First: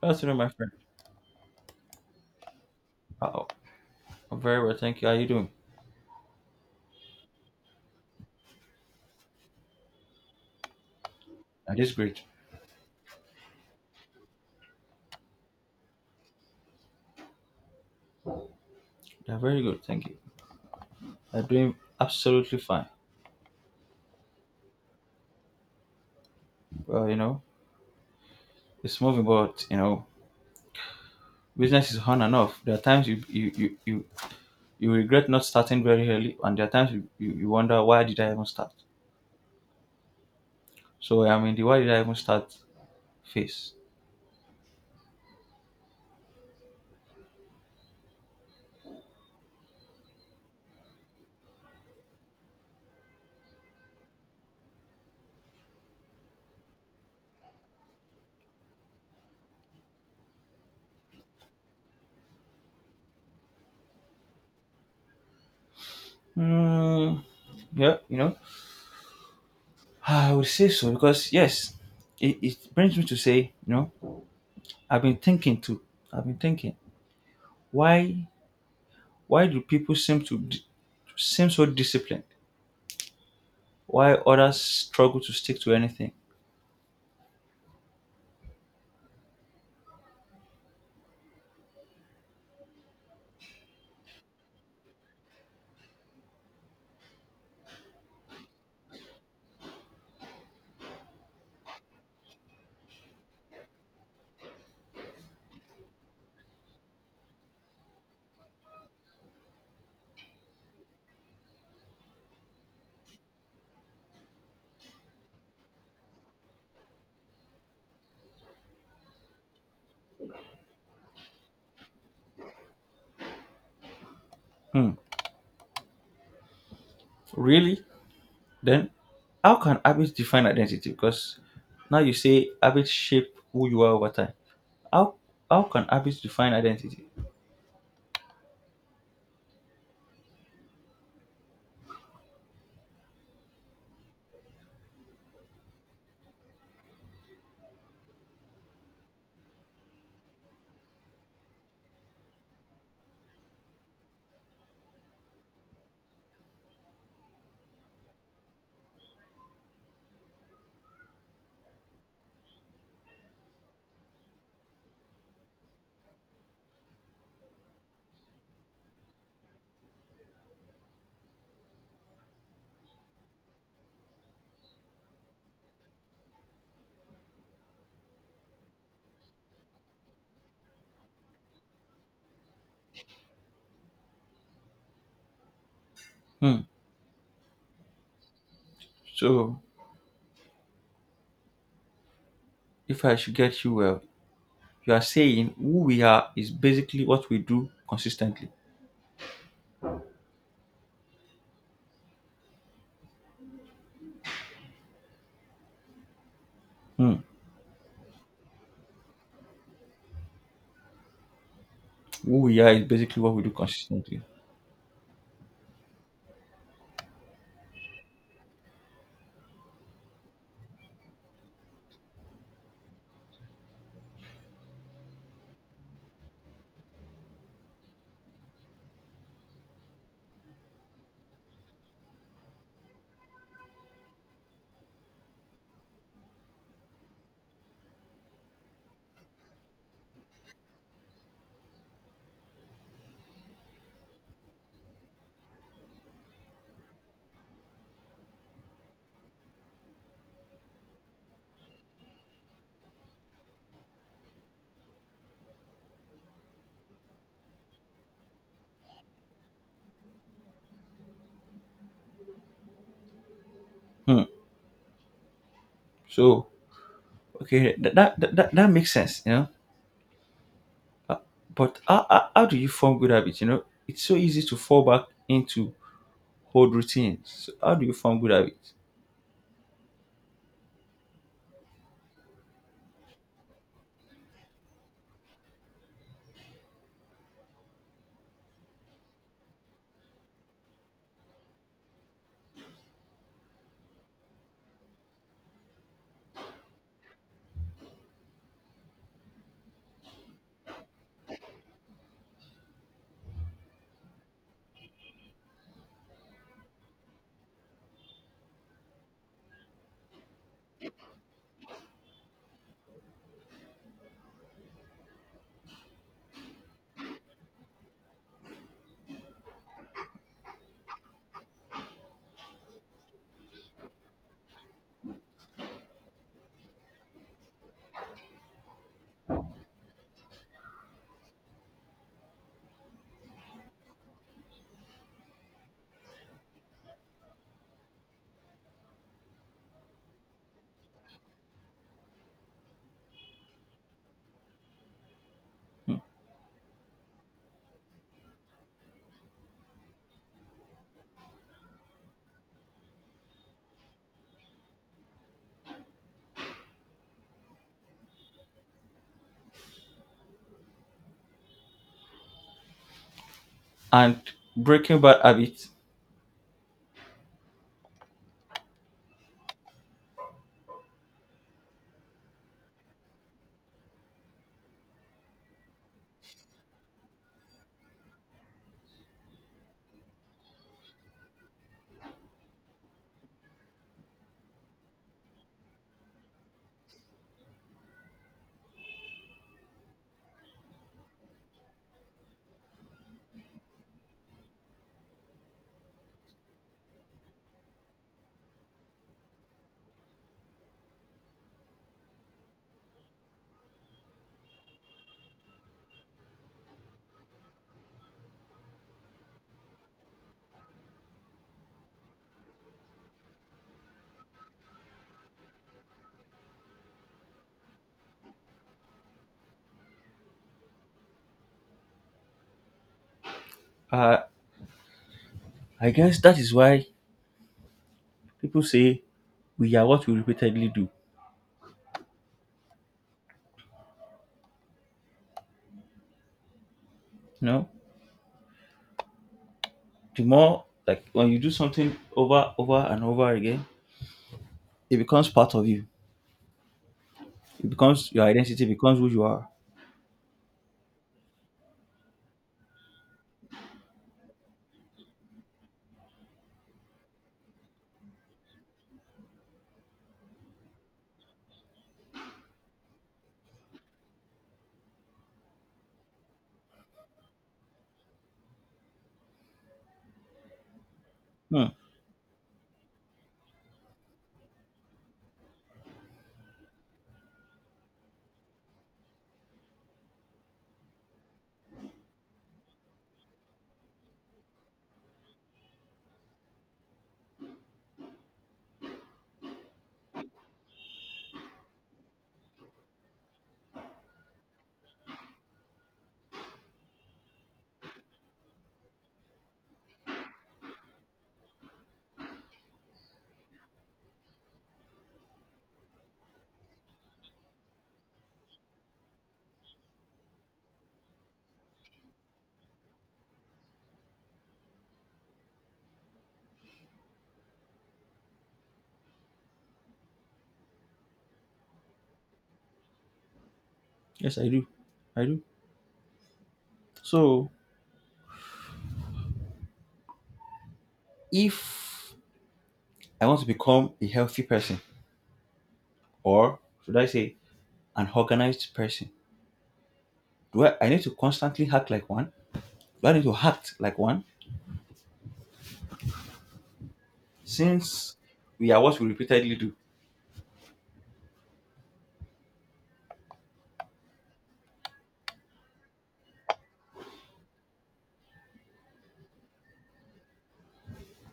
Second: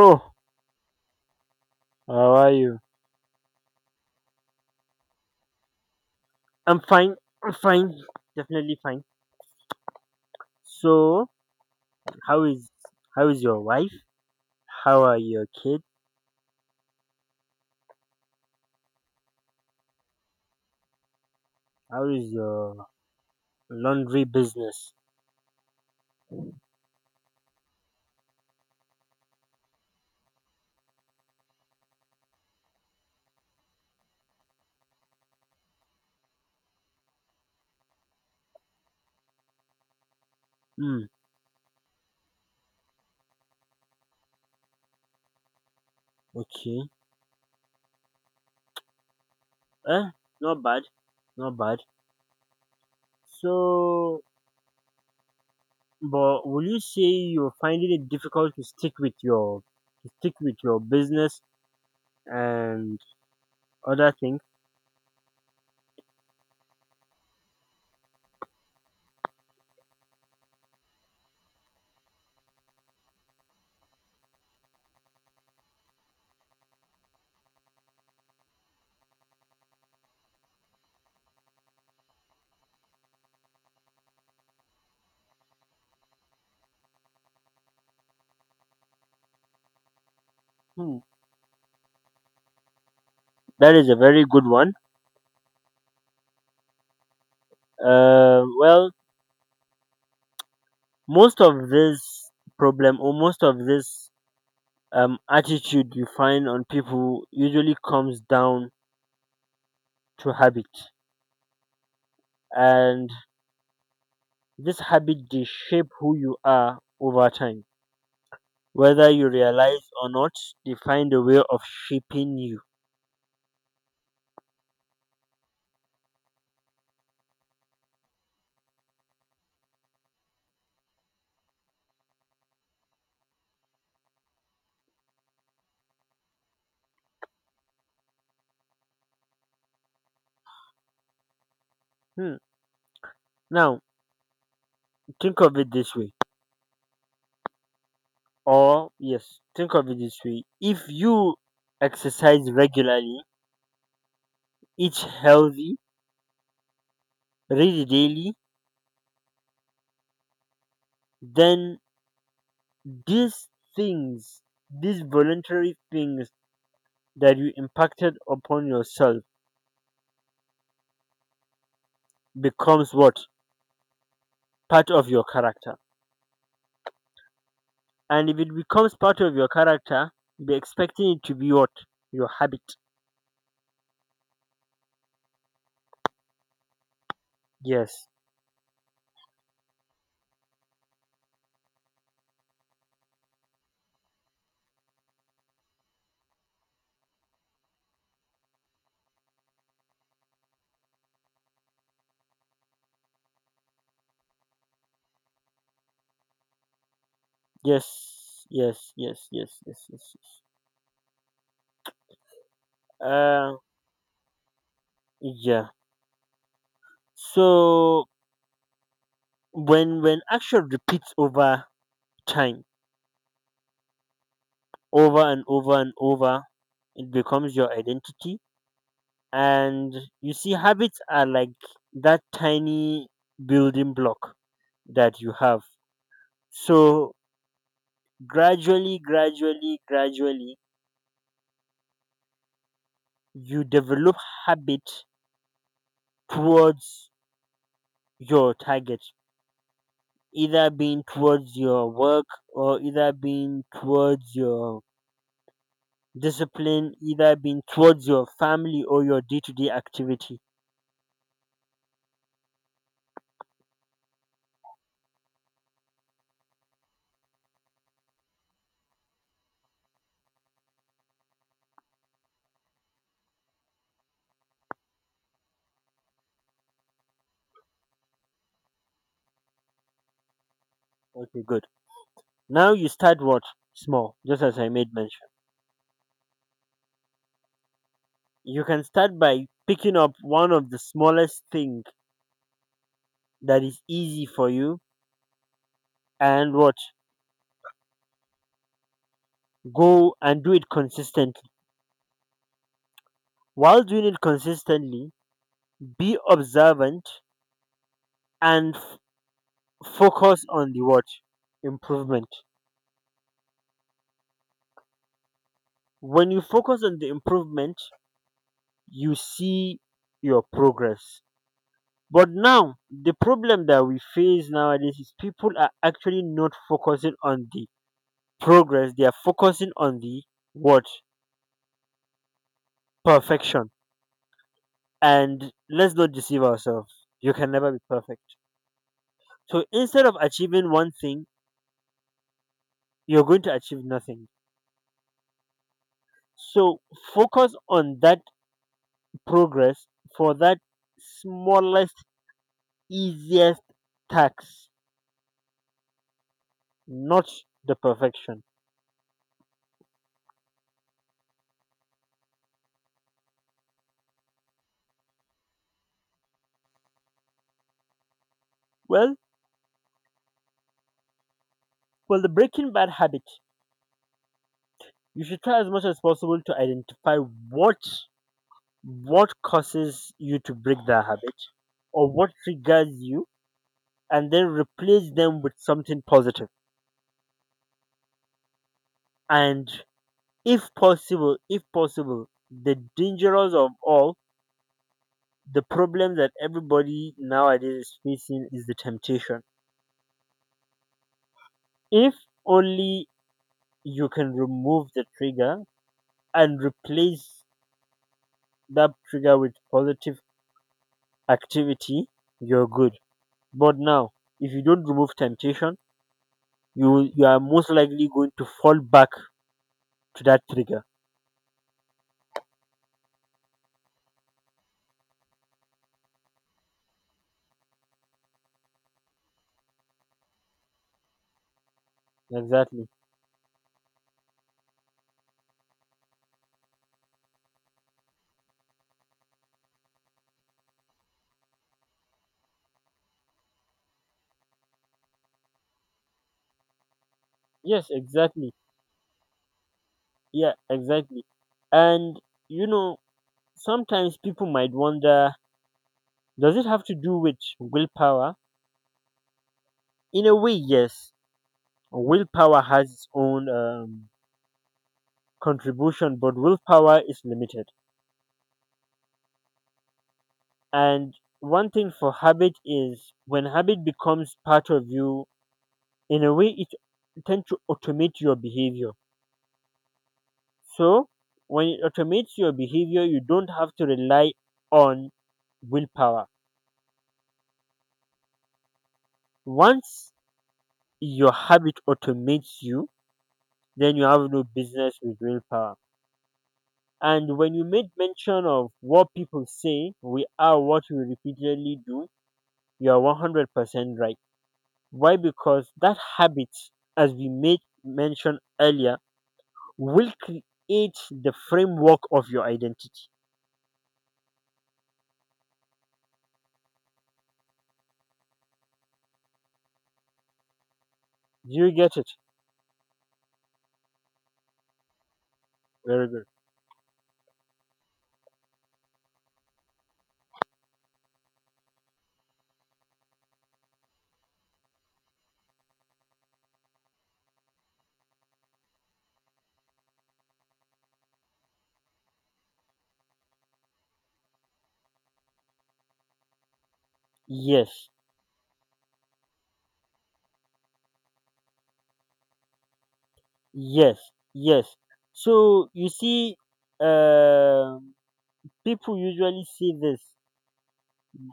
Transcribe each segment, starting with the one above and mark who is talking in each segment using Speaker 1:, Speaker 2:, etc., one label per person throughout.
Speaker 1: Good afternoon, my friend.
Speaker 2: how are you?
Speaker 1: Oh, I'm very well, thank you. How are you doing?
Speaker 2: I'm fine. I'm fine. Definitely fine. So,
Speaker 1: I'm just great.
Speaker 2: how is how is your wife? How are your kids?
Speaker 1: Yeah, very good, thank you. I'm doing
Speaker 2: How is
Speaker 1: absolutely
Speaker 2: your
Speaker 1: fine.
Speaker 2: laundry business?
Speaker 1: Well, you know, it's moving, but you know, business is on and off. There are times you regret not starting very early, and there are times you wonder why did I even start.
Speaker 2: Hmm.
Speaker 1: So I'm in the why did I even start phase.
Speaker 2: Okay. Eh, not bad. Not bad. So, but will you say you're finding it difficult to stick with your to stick with your business and other things?
Speaker 1: Hmm. Yeah, you know, I would say so because yes, it brings me to say, you know, I've been thinking too. I've been thinking why do people seem seem so disciplined while others struggle to stick to anything.
Speaker 2: Hmm. That is a very good one. Well, most of this problem or most of this attitude you find on people usually comes down to habit, and this habit, they shape who you are over time, whether you realize or not. They find a way of shaping you.
Speaker 1: Hmm. Really? Then how can habits define identity? Because now you say habits shape who you are over time. How how can habits define identity?
Speaker 2: Hmm. Now think of it this way, or yes, think of it this way: if you exercise regularly, eat healthy, read daily, then these things, these voluntary things that you impacted upon yourself, becomes what? Part of your character. And if it becomes part of your character, be expecting it to be what? Your habit.
Speaker 1: Hmm.
Speaker 2: Yes.
Speaker 1: So if I should get you well, you are saying who we are is basically what we do consistently. Hmm.
Speaker 2: Yes. Yes. Yes. Yes. Yes. Yes.
Speaker 1: Who we are is
Speaker 2: Yes.
Speaker 1: basically what we do consistently.
Speaker 2: Yeah. So when action repeats over time, over and over and over, it becomes your identity. And you see, habits are like that tiny building block that you have. So gradually, gradually, gradually, you develop habit towards your target, either being towards your work, or either being towards your discipline, either being towards your family or your day to day activity.
Speaker 1: Hmm. So okay, that makes sense, you know. But how do you form good habits? You know, it's so easy to fall back into old routines. So how do you form good habits?
Speaker 2: Okay, good. Now you start what? Small, just as I made mention. You can start by picking up one of the smallest thing that is easy for you, and what, go and do it consistently. While doing it consistently, be observant and focus on the what, improvement. When you focus on the improvement, you see your progress. But now the problem that we face nowadays is people are actually not focusing on the progress. They are focusing on the what, perfection. And let's not deceive ourselves. You can never be perfect. So instead of achieving one thing, you're going to achieve nothing.
Speaker 1: Hmm.
Speaker 2: So focus on that progress for that smallest, easiest tax, not the perfection.
Speaker 1: And breaking bad habits,
Speaker 2: Well, the breaking bad habit. You should try as much as possible to identify what, causes you to break that habit, or what triggers you, and then replace them with something positive. And if possible, the dangerous of all, the problem that everybody nowadays is facing is the temptation. If only you can remove the trigger and replace that trigger with positive activity, you're good. But now, if you don't remove temptation, you are most likely going to fall back to that trigger.
Speaker 1: uh, I guess that is why people say we are what we repeatedly do.
Speaker 2: Exactly.
Speaker 1: You know, the more like when you do something over, over and over again, it becomes part of you. It
Speaker 2: Yes,
Speaker 1: becomes your
Speaker 2: exactly.
Speaker 1: identity. Becomes who you are.
Speaker 2: Yeah, exactly. And you know, sometimes people might wonder, does it have to do with willpower? In a way, yes. Willpower has its own contribution, but willpower is limited. And
Speaker 1: Hmm.
Speaker 2: one thing for habit is when habit becomes part of you, in a way, it tends to automate your behavior. So when it automates your behavior, you don't have to rely on willpower. Once your habit automates you, then you have no business with willpower. And when you made mention of what people say, we are what we repeatedly do, you are 100% right. Why? Because that habit, as we made mention earlier, will create the framework of your identity. Do you get it?
Speaker 1: Yes, I do. I do.
Speaker 2: Very good.
Speaker 1: So if I want to become a healthy person, or should I say an organized person? I need to constantly act like one? Do I need to act like one?
Speaker 2: Yes,
Speaker 1: Since we are what we repeatedly do,
Speaker 2: yes, yes. So you see, um people usually say this,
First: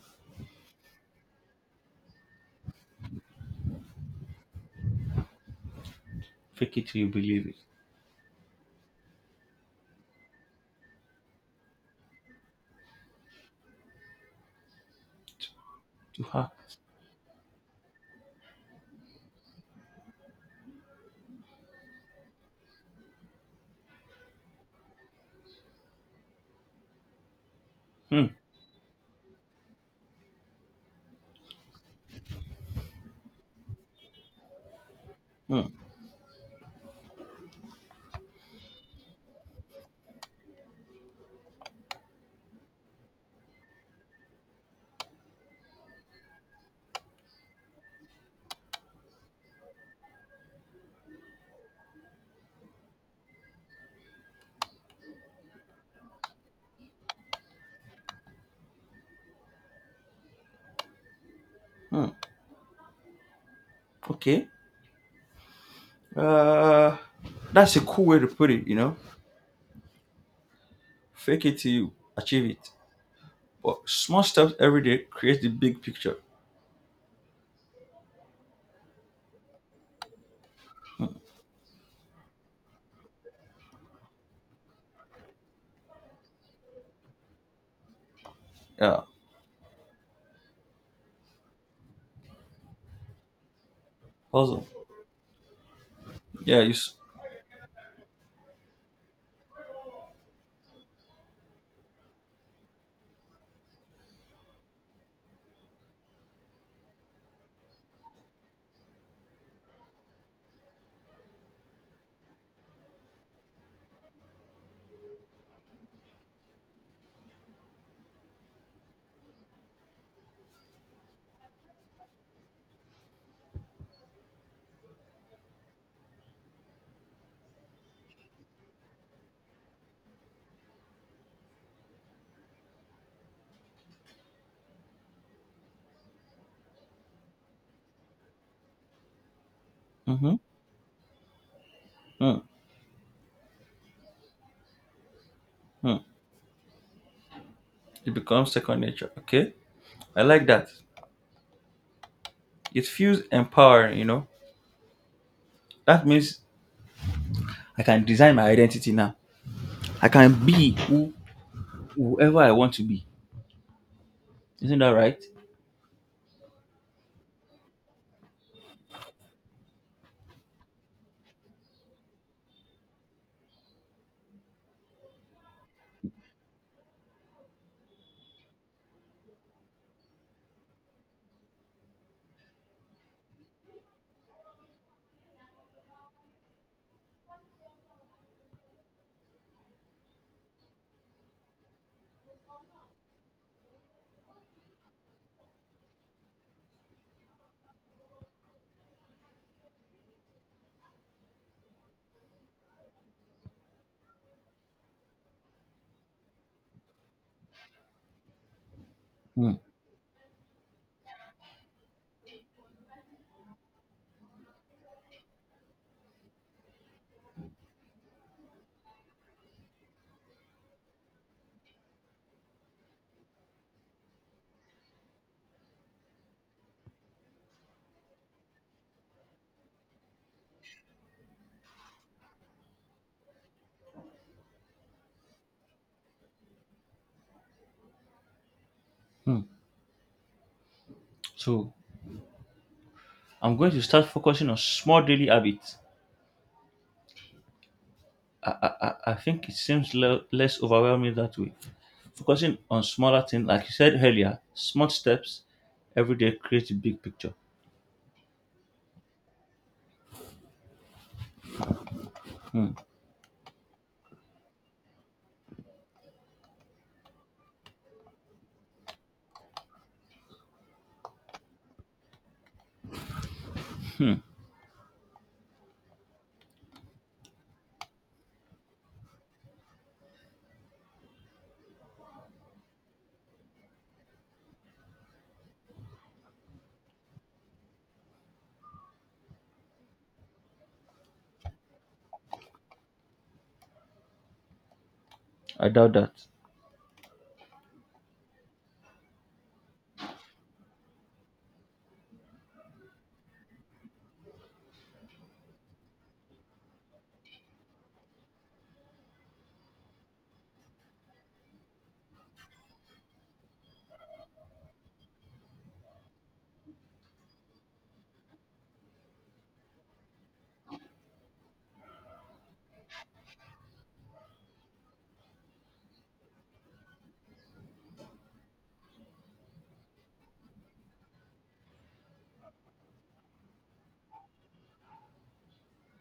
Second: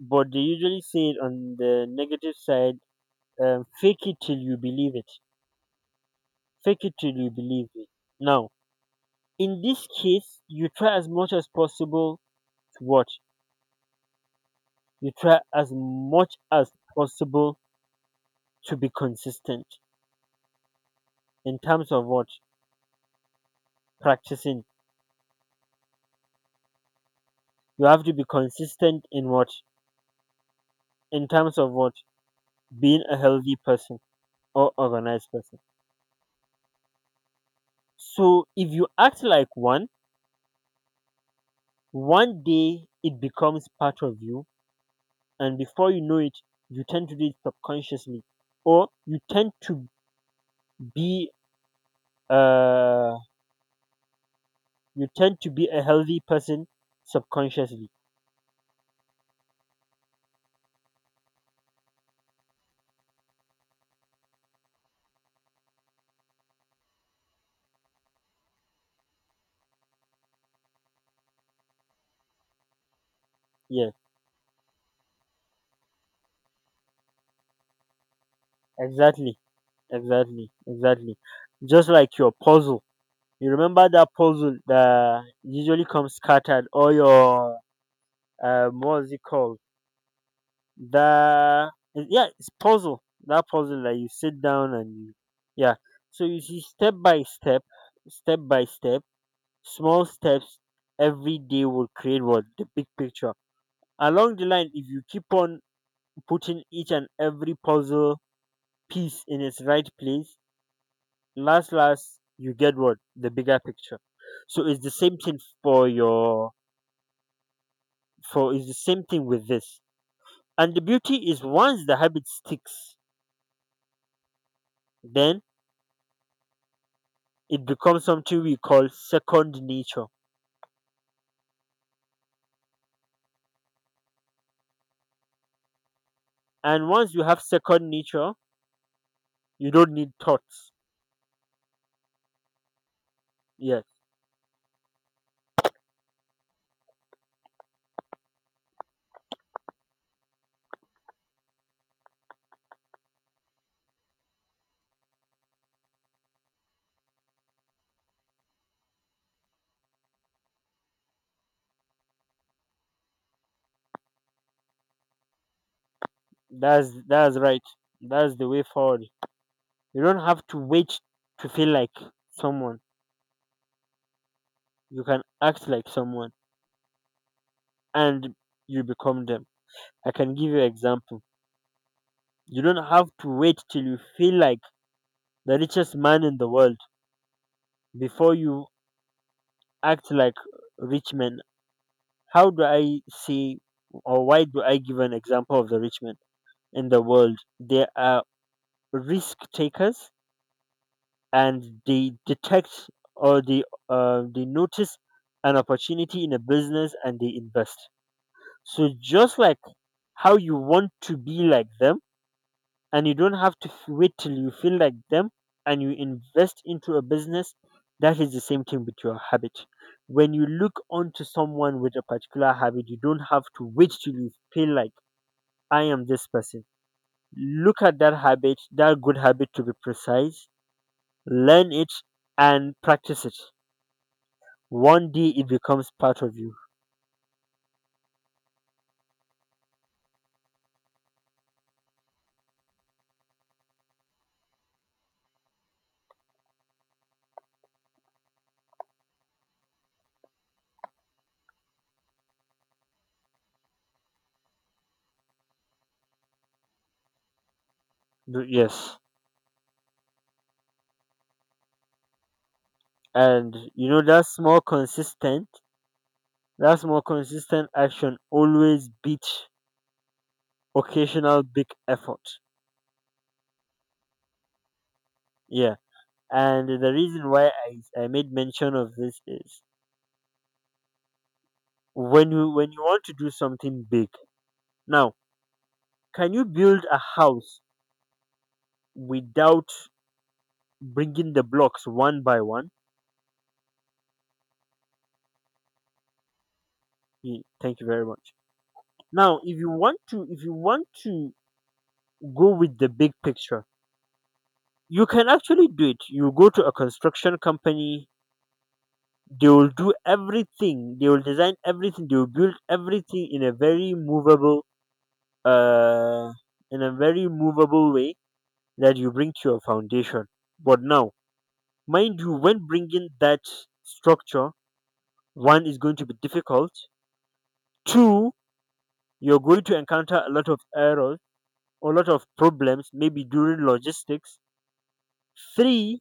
Speaker 2: but they usually say it on the negative side. Fake it till you believe it.
Speaker 1: fake
Speaker 2: Fake
Speaker 1: it
Speaker 2: it
Speaker 1: till you
Speaker 2: till you
Speaker 1: believe it.
Speaker 2: believe it. Now, in this case, you try as much as possible to watch. You try as
Speaker 1: To
Speaker 2: much
Speaker 1: her.
Speaker 2: as possible to be consistent in terms of what, practicing. You have to be
Speaker 1: Hmm.
Speaker 2: consistent in what, in terms of what, being a healthy person or organized person.
Speaker 1: Hmm.
Speaker 2: So if you act like one, one day it becomes part of you, and before you know it, you tend to do it subconsciously, or you tend to be uh you tend to be a healthy person subconsciously.
Speaker 1: Hmm. Okay. Uh, that's a cool way to put it. You know, fake it till you achieve it. But
Speaker 2: Yeah,
Speaker 1: small steps every day create the big picture.
Speaker 2: exactly, exactly, exactly. Just like your puzzle. You remember that puzzle that usually comes scattered, or your
Speaker 1: Yeah.
Speaker 2: what is it called? The, yeah, it's puzzle. That puzzle that you sit
Speaker 1: Puzzle.
Speaker 2: down and you, yeah. So you
Speaker 1: Yeah.
Speaker 2: see, step by step, step by step, small steps every day will create what, the big picture. Along the line, if you keep on putting each and every puzzle piece in its right place, last last you get what, the bigger picture. So it's the same thing for your for it's the same thing with this. And the beauty is once the habit sticks, then it becomes something we call second nature. And once you have second nature, you don't need
Speaker 1: Mhm.
Speaker 2: thoughts.
Speaker 1: Hmm.
Speaker 2: Yes,
Speaker 1: Hmm. It becomes second nature. Okay. I like that. It feels empowering. You know. That means I can design my identity now. I can be who, whoever I want to be. Isn't that right?
Speaker 2: that's right. That's the way forward. You don't have to wait to feel like someone. You can act like someone, and you become them. I can give you an example. You don't have to wait till you feel like the richest man in the world before you act like rich men. How do I say, or why do I give an example of the rich men in the world? They are risk takers, and they detect, or they notice an opportunity in a business and they invest. So, just
Speaker 1: Hmm,
Speaker 2: like how you want to be like them and you don't have to wait till you feel like them and you invest into a business, that is the same thing with your habit. When you look onto someone with a particular habit, you don't have to wait till you feel like I am this person. Look at that habit, that good habit to be precise, learn it, and practice it. One day it becomes part of you.
Speaker 1: hmm. So I'm going to start focusing on small daily habits. I think it seems less overwhelming that way. Focusing on smaller things, like you said earlier, small steps every day create a big picture.
Speaker 2: Yes, and you know that's more consistent, that's more consistent action always beat occasional big effort. Yeah, and the reason why I made mention of this is when you want to do something big. Now, can you build a house without bringing the blocks one by one?
Speaker 1: I doubt that.
Speaker 2: Thank you very much. Now, if you want to, go with the big picture, you can actually do it. You go to a construction company. They will do everything. They will design everything. They will build everything in a very movable, uh, in a very movable way that you bring to your foundation. But now, mind you, when bringing that structure, one is going to be difficult. Two, you're going to encounter a lot of errors, a lot of problems, maybe during logistics. Three,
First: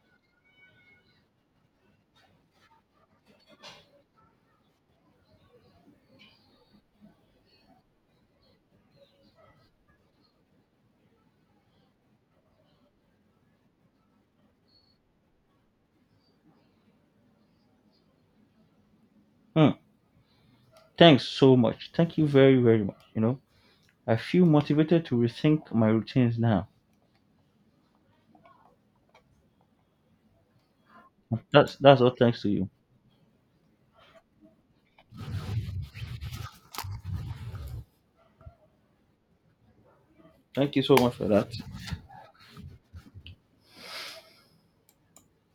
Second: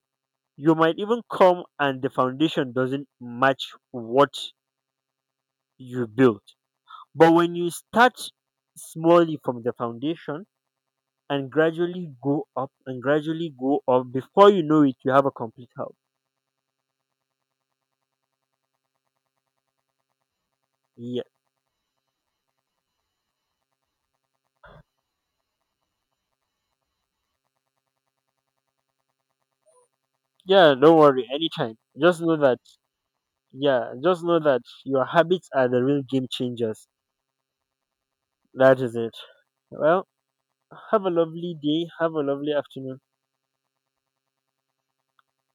Speaker 2: you might even come and the foundation doesn't match what you built. But when you start smallly from the foundation, and gradually go up and gradually go up. Before you know it, you have a complete house.
Speaker 1: Hmm.
Speaker 2: Yeah,
Speaker 1: Thanks so much. Thank you very, very much. You know, I feel motivated to rethink my routines now.
Speaker 2: yeah. Don't worry.
Speaker 1: That's
Speaker 2: Anytime.
Speaker 1: that's all
Speaker 2: Just know
Speaker 1: thanks to
Speaker 2: that.
Speaker 1: you.
Speaker 2: Yeah. Just know that your habits are the real game changers. That is it. Well,
Speaker 1: Thank you so
Speaker 2: have a
Speaker 1: much for that.
Speaker 2: lovely day. Have a lovely afternoon.